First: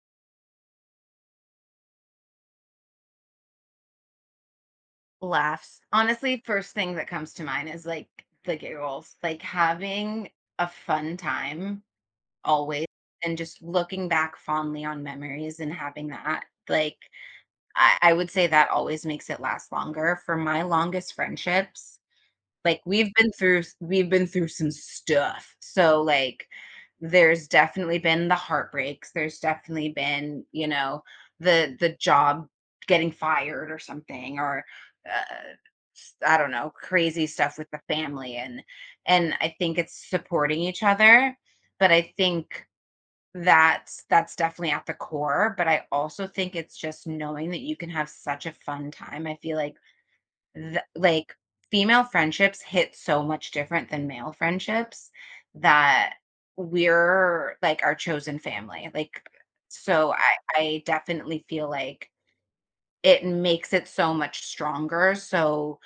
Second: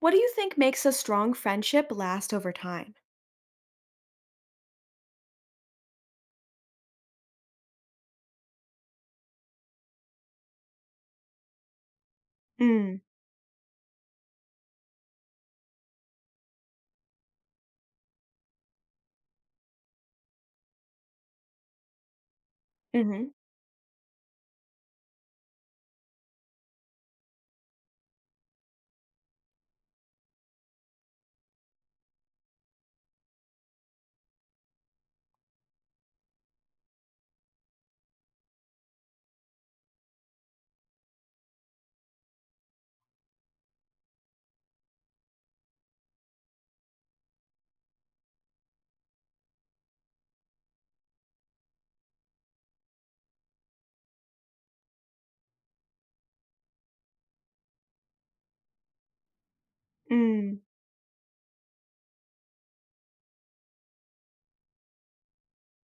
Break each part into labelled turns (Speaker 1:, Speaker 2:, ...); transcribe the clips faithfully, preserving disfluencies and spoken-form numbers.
Speaker 1: What do you think makes a strong friendship last over time?
Speaker 2: Laughs. Honestly, first thing that comes to mind is like the giggles, like having a fun time always,
Speaker 1: Mm,
Speaker 2: and just looking back fondly on memories and having that. Like, I, I would say that always makes it last longer. For my longest friendships, like, we've been
Speaker 1: mhm,
Speaker 2: through we've been through some stuff. So, like, there's definitely been the heartbreaks, there's definitely been, you know, the the job, getting fired or something, or, uh, s I don't know, crazy stuff with the family, and and I think it's supporting each other, but I think that's that's definitely at the core. But I also think it's just knowing that you can have such a fun time. I feel like th- like female friendships hit so much different than male friendships, that we're like our chosen family. Like, so i
Speaker 1: mm,
Speaker 2: i definitely feel like it makes it so much stronger. So,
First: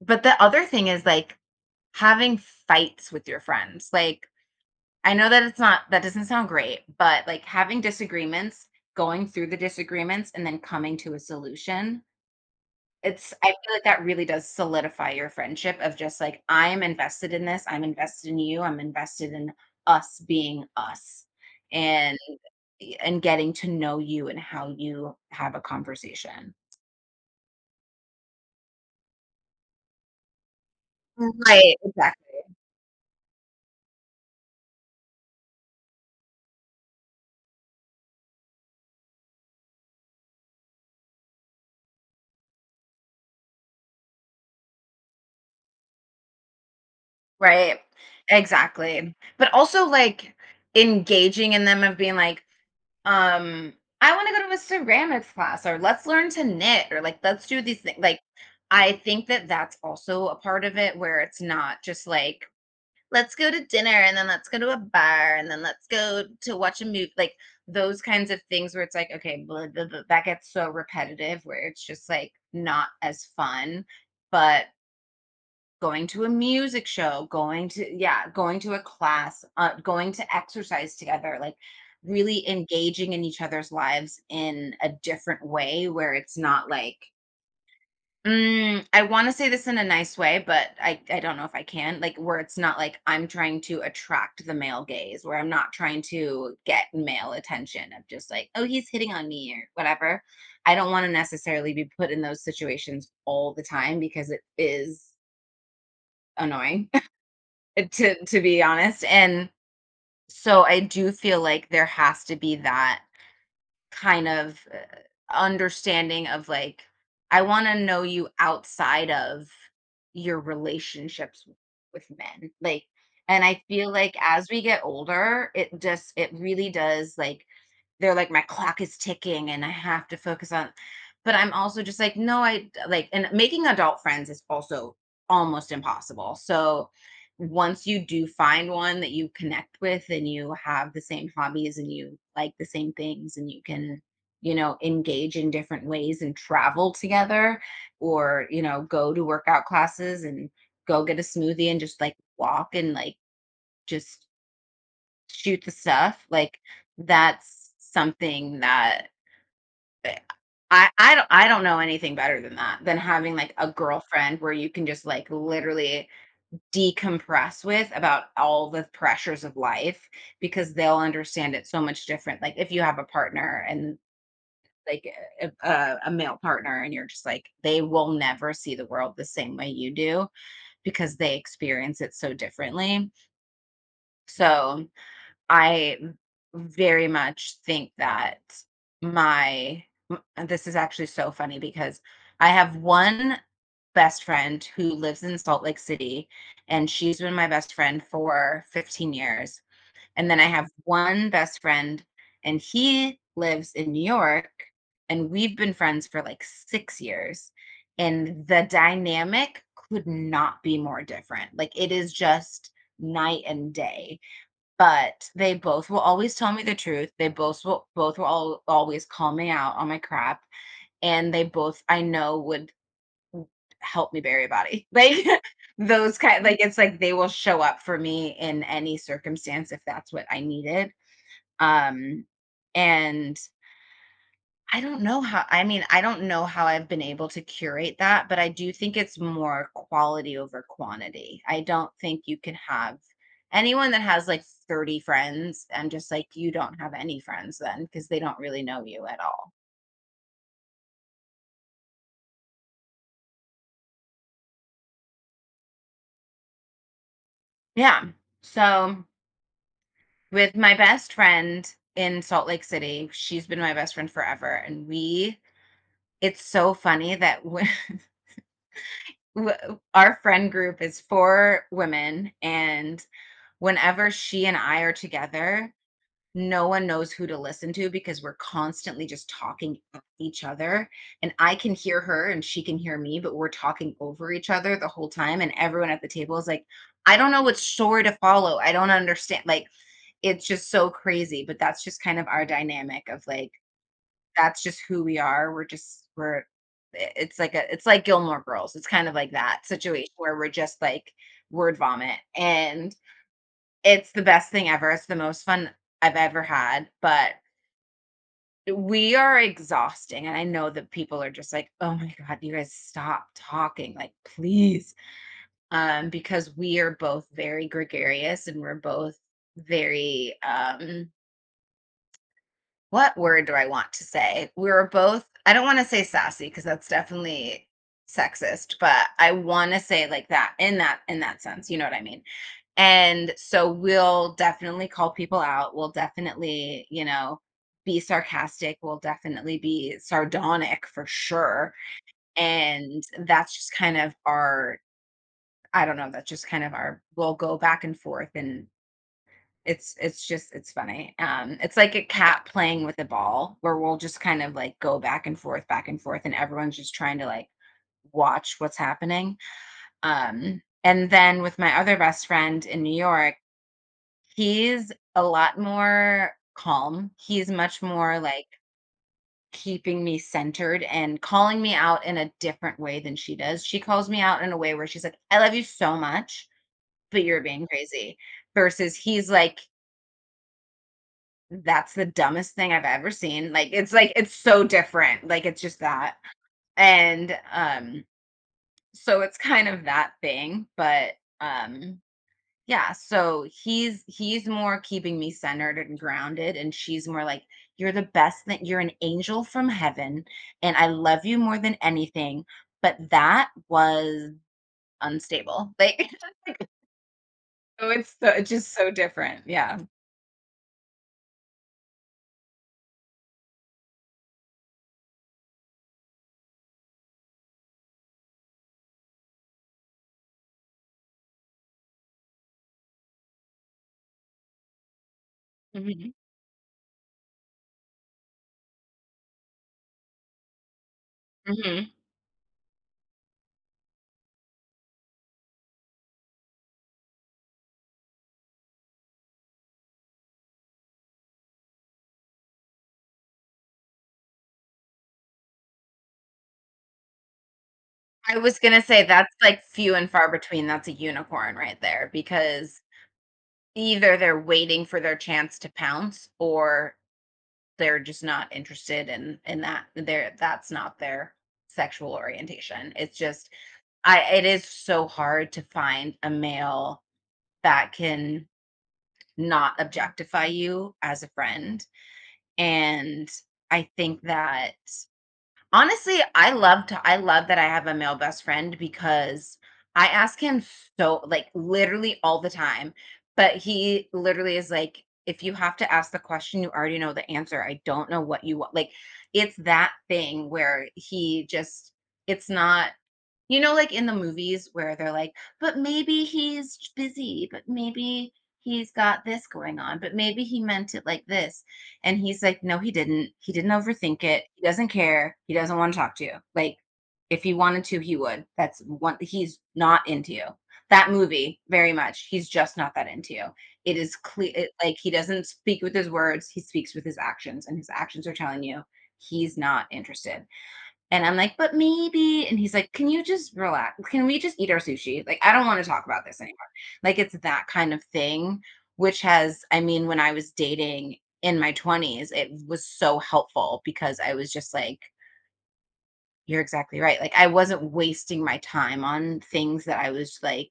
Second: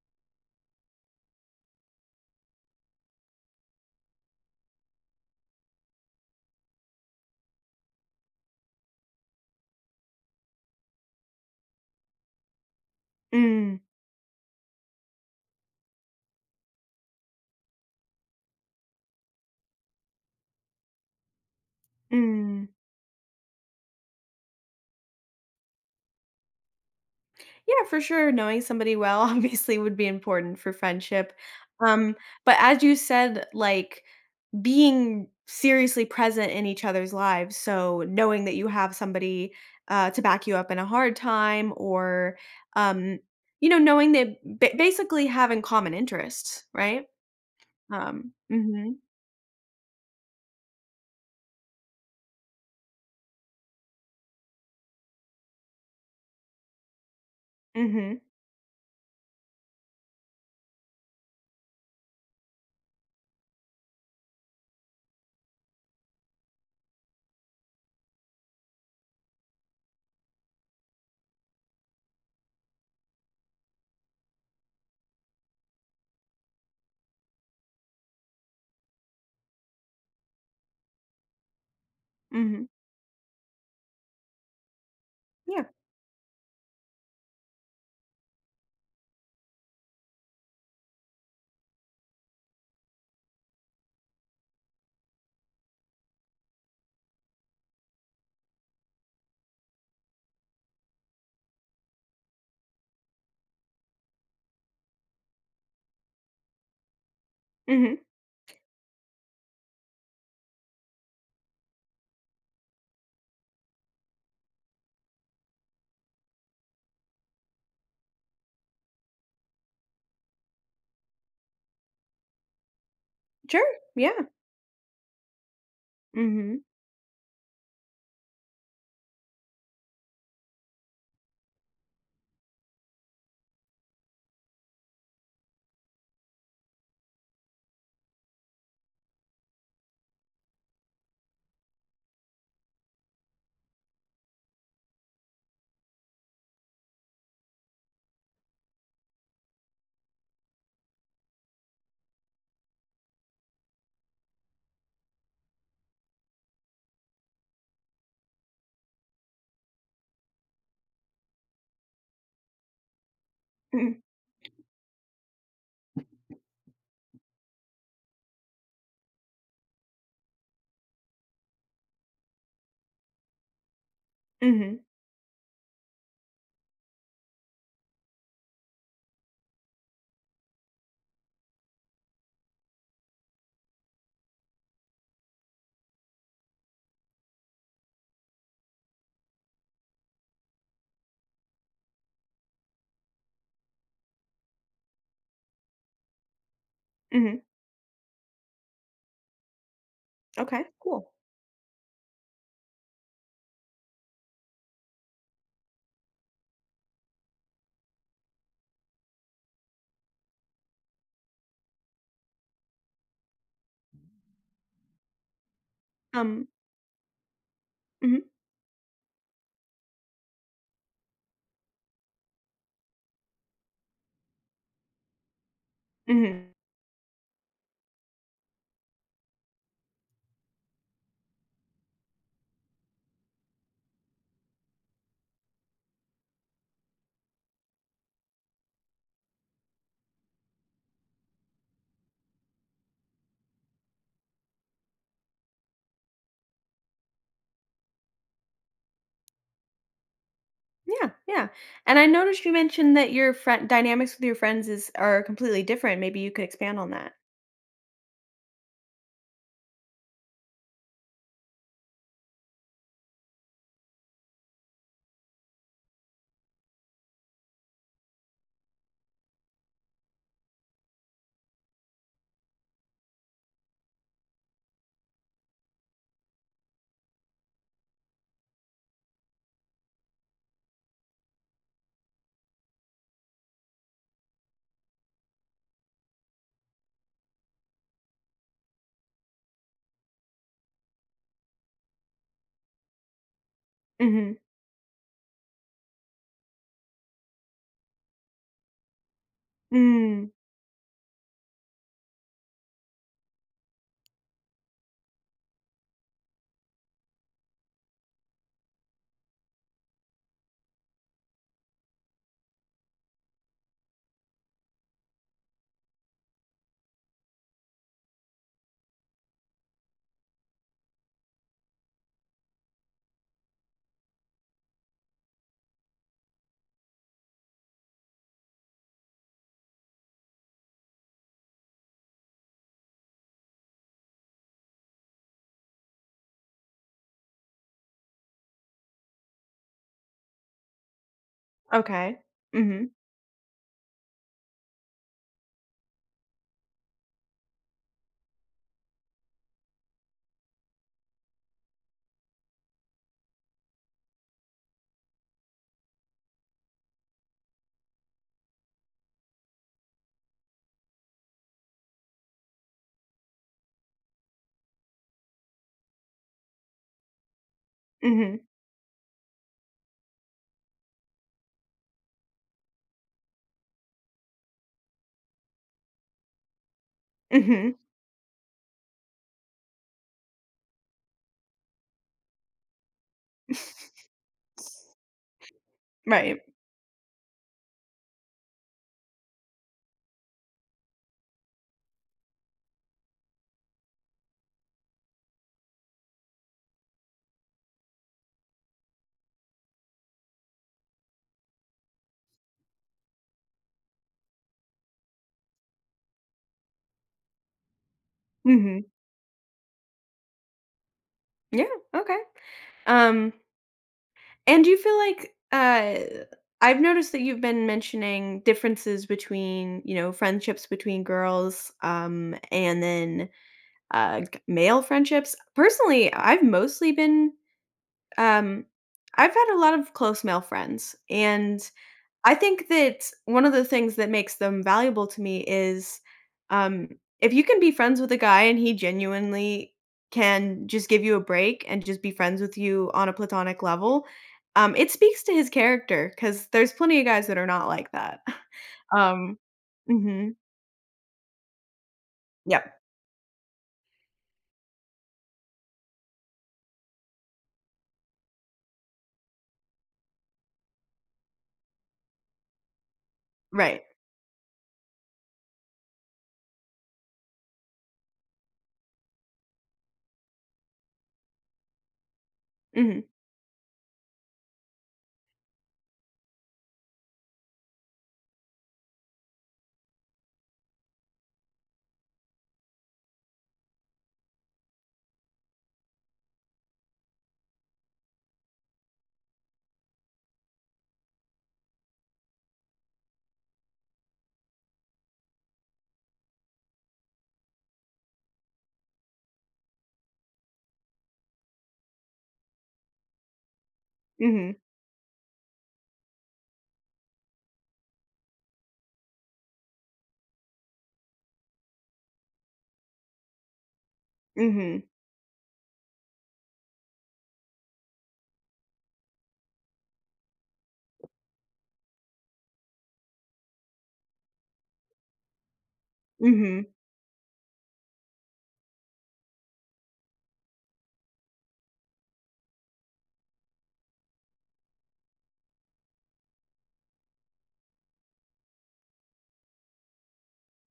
Speaker 2: but the other thing is, like, having fights with your friends, like, I know that it's not, that doesn't sound great, but like, having disagreements, going through the disagreements, and then coming to a solution. It's, I feel
Speaker 1: mm,
Speaker 2: like that really does solidify your friendship. Of just like, "I'm invested in this, I'm invested in you, I'm invested in us being us," and
Speaker 1: mm.
Speaker 2: and getting to know you and how you have a conversation.
Speaker 1: Yeah, for sure, knowing somebody well obviously would be important for friendship,
Speaker 2: Right,
Speaker 1: um,
Speaker 2: exactly,
Speaker 1: but as you said, like, being seriously present in each other's lives, so knowing that you have somebody, uh, to back you up in a hard time or, um, you know, knowing that ba basically having common interests, right?
Speaker 2: right,
Speaker 1: Um, mhm,
Speaker 2: exactly. But also, like, engaging in them, of being like, um, "I wanna go to a ceramics class," or "Let's learn to knit," or like, "Let's do these things."
Speaker 1: mhm,
Speaker 2: Like, I think that that's also a part of it, where it's not just like, let's go to dinner, and then let's go to a bar, and then let's go to watch a movie, like those kinds of things where it's like okay, blah, blah, blah, that gets so repetitive, where it's just like not as fun. But going to a music show, going to, yeah, going to a class, uh, going to exercise together, like really
Speaker 1: mhm,
Speaker 2: engaging in each other's lives in a different
Speaker 1: yeah,
Speaker 2: way, where it's not like Mm, I wanna say this in a nice way, but I I don't know if I can, like, where it's not like I'm trying to attract the male gaze, where I'm not trying to get male attention. Of just like, "Oh, he's hitting on me," or whatever. I don't wanna necessarily be put in those situations all the time because it is annoying,
Speaker 1: mhm.
Speaker 2: to to be honest. And so I do feel like there has to be that kind of uh, understanding, of like, I want to know you outside of your relationships with men. Like, and I
Speaker 1: Sure.
Speaker 2: feel like
Speaker 1: Yeah.
Speaker 2: as we get older, it just it
Speaker 1: Mhm.
Speaker 2: really does, like, they're like, "My clock is ticking and I have to focus on," but I'm also just like, "No, I," like, and making adult friends is also almost impossible. So, once you do find one that you connect with, and you have the same hobbies, and you like the same things, and you can, you know, engage in different ways, and travel together, or, you know, go to workout classes, and go get a smoothie, and just like walk, and like, just shoot the stuff, like, that's something that eh, I I don't I don't know anything better than that, than having, like, a
Speaker 1: Mhm.
Speaker 2: girlfriend where you can just, like, literally decompress with, about all the pressures of life, because they'll understand it so much different. Like, if you have a partner, and,
Speaker 1: Mhm.
Speaker 2: like, a a a male partner, and you're just, like, they will never see the world the same way you do because they experience it so differently. So I very much think that my m this is actually so funny because I have one best friend who lives in Salt Lake City, and she's been
Speaker 1: Mhm.
Speaker 2: my best friend for fifteen years, and then I
Speaker 1: Okay.
Speaker 2: have
Speaker 1: Cool.
Speaker 2: one best friend, and he lives in New York, and we've been friends for, like, six years, and the dynamic could not be more different. Like, it is just night and day. But they both will always
Speaker 1: Um.
Speaker 2: tell me the truth. They both will both
Speaker 1: Mhm.
Speaker 2: will all always call me out on my crap, and they both, I know, would help me bury a body. Like, those kind Mm,
Speaker 1: Mhm.
Speaker 2: like, it's like they will show up for me in any circumstance if that's what I needed. Um, and I don't know how, I mean, I don't know how I've been able to curate that, but I do think it's more quality over quantity. I don't think you can have anyone that has like thirty friends and just, like, you don't have any friends then, because they don't really know you at all.
Speaker 1: Yeah. Yeah. And I noticed you mentioned that your friend dynamics with your friends is are completely different. Maybe you could expand on that.
Speaker 2: Yeah. So, with my best friend in Salt Lake City, she's been my best friend forever, and we, it's so funny that when, w- our friend group is four women, and whenever she and I are together, no one knows who to listen to because we're constantly just talking at each other. And I can hear her and she can hear me, but we're talking over each other the whole time. And everyone at the table is like, I don't know what story to follow, I don't understand. Like, it's just so crazy. But that's just kind of our dynamic, of like,
Speaker 1: Mhm.
Speaker 2: that's just who we are. We're just, we're, i- it's like a, it's like Gilmore Girls. It's kind of like that situation
Speaker 1: Mm.
Speaker 2: where we're just like word vomit. And it's the best thing ever. It's the most fun I've ever had, but we are exhausting, and I know that people are just like, "Oh my god, you guys stop talking, like, please." Um, because we are both very gregarious, and we're both very, um, what word do I want to say? We're both, I don't wanna say sassy because that's definitely sexist, but I wanna say like that, in that in that sense, you know what I mean? And so we'll definitely call people out. We'll definitely, you know, be sarcastic. We'll definitely be sardonic for sure.
Speaker 1: Okay. Mhm.
Speaker 2: And that's just kind of our, I don't know, that's just kind of our, we'll go back and forth, and it's it's just it's funny. Um, it's like a cat playing with a ball, where we'll just kind of like go back and forth, back and forth, and everyone's just trying to like watch what's happening. Um, and then with my other best friend in New York, he's a lot more calm. He's much more,
Speaker 1: Mhm.
Speaker 2: like, keeping me centered and calling me out in a different way than she does. She calls me out in a way where she's like, "I love you so much, but you're being
Speaker 1: Mhm.
Speaker 2: crazy," versus he's like, "That's the dumbest thing I've ever seen." Like, it's like it's so different. Like, it's just that.
Speaker 1: right.
Speaker 2: And, um, so it's kind of that thing, but, um, yeah, so he's he's more keeping me centered and grounded, and she's more like, "You're the best thing. You're an angel from heaven, and I love you more than anything." But that was unstable. Like, like, so it's, so it's just
Speaker 1: Mhm.
Speaker 2: so different. Yeah.
Speaker 1: Yeah. Okay. Um, and do you feel like uh, I've noticed that you've been mentioning differences between, you know, friendships between girls, um, and then uh, g- male friendships.
Speaker 2: Mhm,
Speaker 1: Personally, I've mostly been um I've had a lot of close male friends, and
Speaker 2: mhm.
Speaker 1: I think that one of the things that makes them valuable to me is um if you can be friends with a guy and he genuinely can just give you a break and just be friends with you on a platonic level. Um it speaks to his character cuz there's plenty of guys that are not like that.
Speaker 2: I was gonna say that's
Speaker 1: Um,
Speaker 2: like few and far
Speaker 1: mhm.
Speaker 2: between. That's a unicorn right there,
Speaker 1: Yep.
Speaker 2: because either they're waiting for their chance to pounce, or they're just not interested in in that, they're, that's not their sexual orientation. It's just,
Speaker 1: Right.
Speaker 2: I, it is so hard to find a male that can not objectify you as a friend.
Speaker 1: Mhm.
Speaker 2: And I think that honestly, I love to I love that I have a male best friend because I ask him, so, like, literally all the time, but he literally is like, if you have to ask the question, you already know the answer. I don't know what you want. Like, it's that thing where he just, it's not, you know, like in the movies where they're like, but maybe he's busy, but maybe he's got this going on, but maybe he meant it like this. And he's like, no, he didn't. He didn't overthink it.
Speaker 1: Mhm.
Speaker 2: He doesn't care. He doesn't want to talk to you. Like, if he wanted to, he would. That's one, he's not into you. That movie, very much. He's just not that into you. It is clear, it,
Speaker 1: Mhm.
Speaker 2: like, he doesn't speak with his words, he speaks with his actions, and his actions are telling you he's not interested. And I'm like, "But maybe," and he's like, "Can you just relax? Can we just eat our sushi? Like, I don't wanna talk about this anymore."
Speaker 1: Mhm.
Speaker 2: Like, it's that kind of thing, which has, I mean, when I was dating in my twenties, it was so helpful because I was just like, you're exactly right, like, I wasn't wasting my time on things that I was like,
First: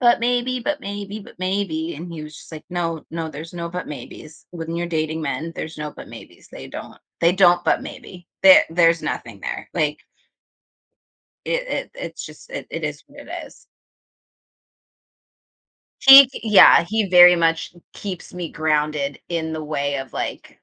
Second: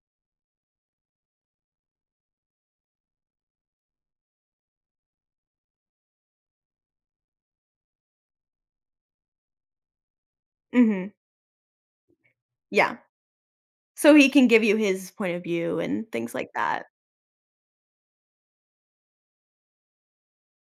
Speaker 2: "But maybe, but maybe, but maybe," and he was just like, "No, no, there's no but maybes. When you're dating men, there's no but maybes. They don't they don't but maybe. There there's nothing there." Like,
Speaker 1: Mhm. Mhm.
Speaker 2: It it it's just it it
Speaker 1: Yeah.
Speaker 2: is what it is.
Speaker 1: So he can give you his point of view and
Speaker 2: He,
Speaker 1: things like
Speaker 2: yeah,
Speaker 1: that.
Speaker 2: he very much keeps me grounded in the way of, like,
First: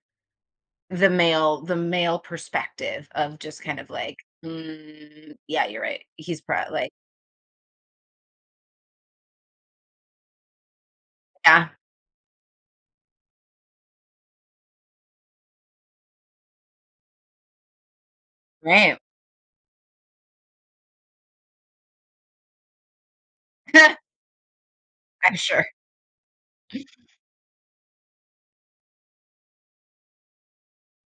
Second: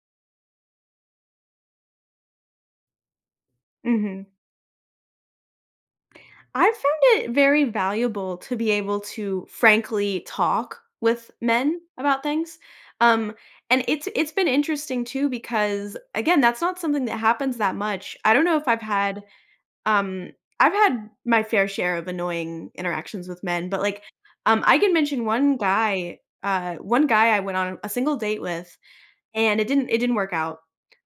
Speaker 2: the male the male perspective, of just kind of like,
Speaker 1: Mhm.
Speaker 2: "Mm, yeah, you're right." He's probably
Speaker 1: I've
Speaker 2: like,
Speaker 1: found it very valuable to be able to frankly talk with
Speaker 2: yeah,
Speaker 1: men about things. Um, and it's it's been interesting too because again, that's not something that happens that much. I don't know if I've
Speaker 2: right.
Speaker 1: had um I've had my fair share of annoying interactions with men, but like um I can mention
Speaker 2: I'm
Speaker 1: one
Speaker 2: sure.
Speaker 1: guy, uh one guy I went on a single date with. And it didn't it didn't work out.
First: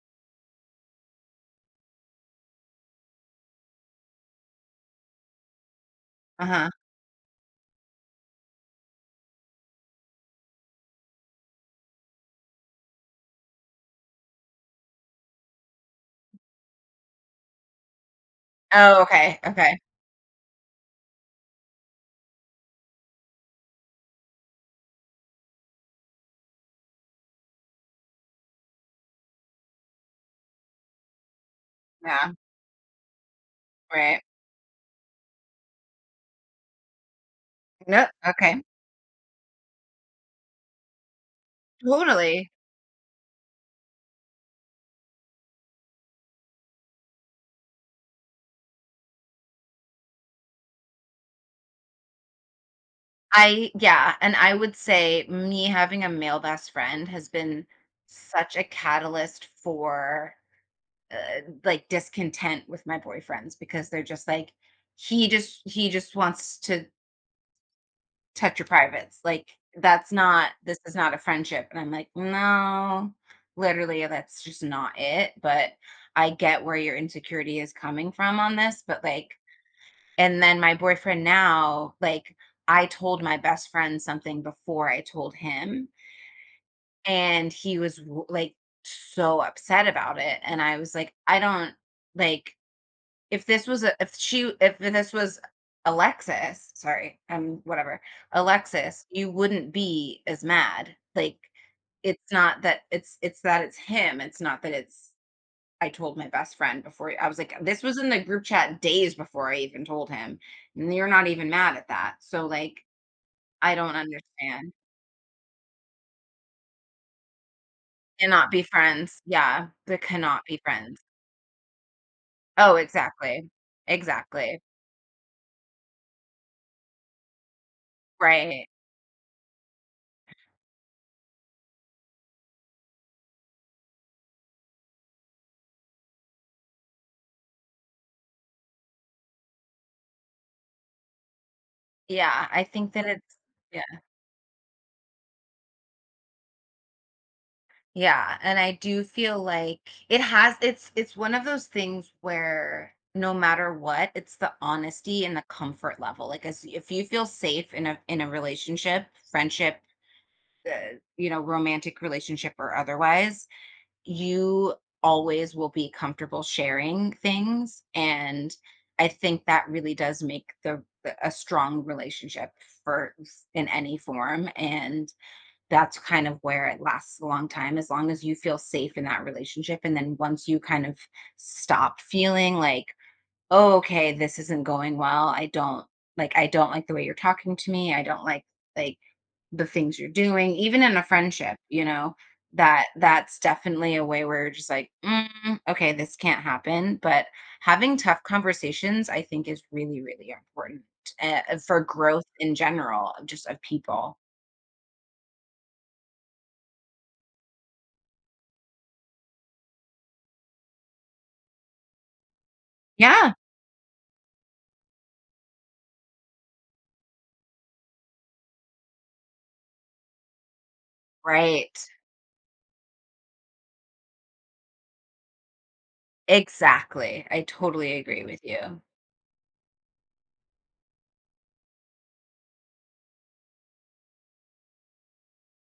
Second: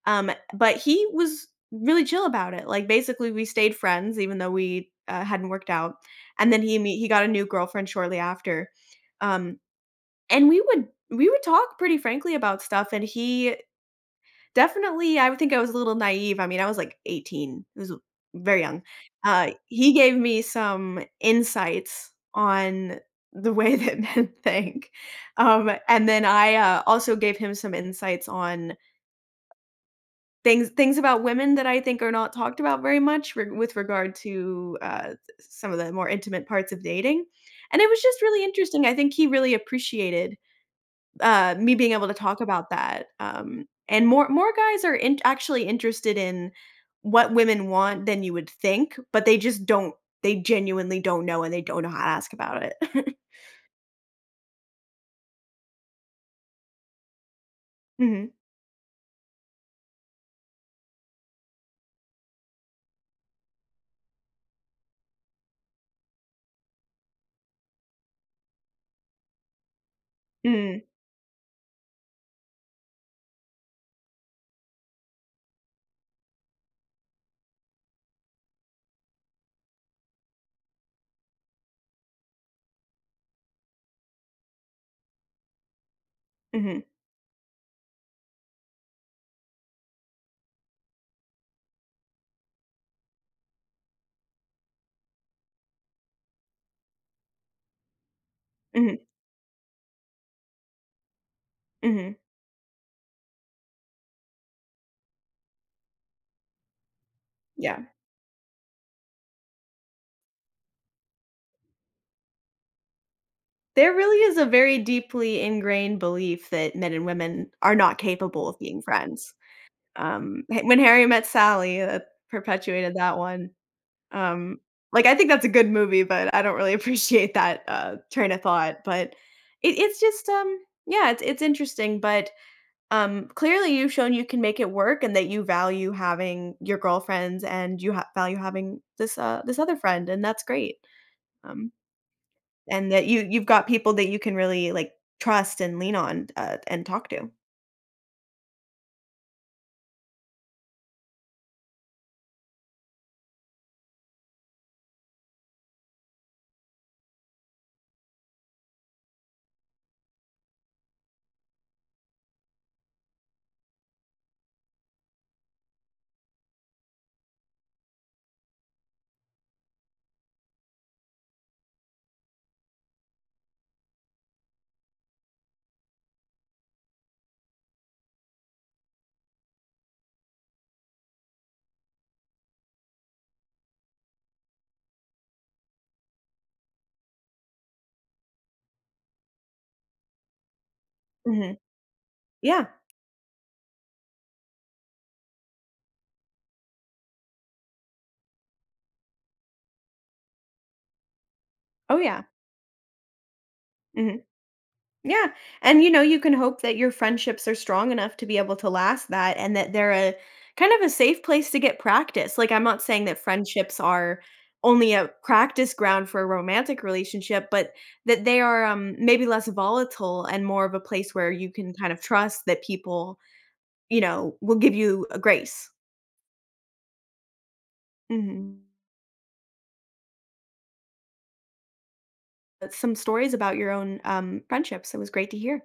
Speaker 1: Um, but he was really chill about it. Like, basically, we stayed friends even though we, uh, hadn't worked out, and then
Speaker 2: Uh-huh.
Speaker 1: he me he got a new girlfriend shortly after. Um, and we would we would talk pretty frankly about stuff, and he definitely I would think I was a little naive. I mean, I was, like, eighteen. It was very young.
Speaker 2: Oh, okay,
Speaker 1: Uh,
Speaker 2: okay.
Speaker 1: he gave me some insights on the way that men think. Um, and then I, uh, also gave him some insights on Things things about women that I think are
Speaker 2: Yeah,
Speaker 1: not talked about very much re with regard
Speaker 2: right.
Speaker 1: to, uh, some of the more intimate parts of dating, and it was
Speaker 2: No,
Speaker 1: just really
Speaker 2: okay.
Speaker 1: interesting. I think he really appreciated, uh, me being able to talk
Speaker 2: Totally.
Speaker 1: about that, um, and more more guys are in actually interested in what women want than you would think, but they just don't they genuinely don't know, and they don't know how to ask about it.
Speaker 2: I, yeah, and I would say me having a male best friend has been such a catalyst for uh, like, discontent with my boyfriends, because they're just like, he just he just wants to touch your privates, like, that's not, this
Speaker 1: Mhm.
Speaker 2: is not a friendship, and I'm like, no, literally, that's just not it. But I get where your insecurity is coming from on this, but like, and then my boyfriend now, like, I told my best friend something before I told him,
Speaker 1: Mhm.
Speaker 2: and he was w- like so upset about it, and I was like, I don't, like, if this was a, if she, if this was Alexis, sorry, um, whatever,
Speaker 1: Mhm.
Speaker 2: Alexis, you wouldn't be as mad. Like,
Speaker 1: Mhm. Mhm.
Speaker 2: it's not that it's it's that it's him. It's not that it's, I told my best friend before, I was like, this
Speaker 1: Yeah.
Speaker 2: was in the group chat days before I even told him, and you're not even mad at that. So like, I
Speaker 1: There
Speaker 2: don't
Speaker 1: really is a
Speaker 2: understand.
Speaker 1: very deeply ingrained belief that men and women are not capable
Speaker 2: Cannot
Speaker 1: of
Speaker 2: be
Speaker 1: being
Speaker 2: friends.
Speaker 1: friends.
Speaker 2: Yeah, but
Speaker 1: Um,
Speaker 2: cannot be
Speaker 1: h When
Speaker 2: friends.
Speaker 1: Harry Met Sally, that
Speaker 2: Oh,
Speaker 1: perpetuated that
Speaker 2: exactly.
Speaker 1: one. Um,
Speaker 2: Exactly.
Speaker 1: like, I think that's a good movie, but I don't really appreciate that, uh, train of
Speaker 2: Right.
Speaker 1: thought, but it it's just, um yeah, it's it's interesting, but, um, clearly you've shown you can make it work and that you value having your girlfriends and you ha value having this, uh this other friend, and that's great. Um,
Speaker 2: Yeah, I
Speaker 1: and
Speaker 2: think that
Speaker 1: that you
Speaker 2: it's,
Speaker 1: you've got
Speaker 2: yeah.
Speaker 1: people that you can really, like, trust and lean on, uh, and talk to.
Speaker 2: Yeah, and I do feel like it has, it's it's one of those things where no matter what, it's the honesty and the comfort level. Like, as if you feel safe in a, in a relationship, friendship, uh, you know, romantic relationship or otherwise, you always will be comfortable sharing things, and I think that really does make the the- a strong relationship for, in any form, and that's kind of where it lasts a long time, as long as you feel safe in that relationship. And then once you kind of stop feeling like, oh, okay, this isn't going well, I don't, like, I don't like the way you're talking to me, I don't like like the things you're doing, even in a friendship,
Speaker 1: Mhm.
Speaker 2: you know,
Speaker 1: Yeah.
Speaker 2: that, that's definitely a way where you're just like, mm, okay, this can't happen. But having tough conversations, I think, is really really important, uh, for
Speaker 1: Oh,
Speaker 2: growth
Speaker 1: yeah.
Speaker 2: in general, of just, of people.
Speaker 1: Mhm. Yeah, and, you know, you can hope that your friendships are strong enough to be able to last that and that they're a kind of a safe place to get practice. Like, I'm not saying that
Speaker 2: Yeah,
Speaker 1: friendships are only a practice ground for a romantic relationship, but that they are, um, maybe less volatile and more of a place where you can
Speaker 2: right.
Speaker 1: kind of trust that people, you know, will give you a grace.
Speaker 2: Exactly. I totally agree with you.
Speaker 1: Mhm.
Speaker 2: Mm-hmm.
Speaker 1: Some stories about your own, um, friendships. It was great to hear.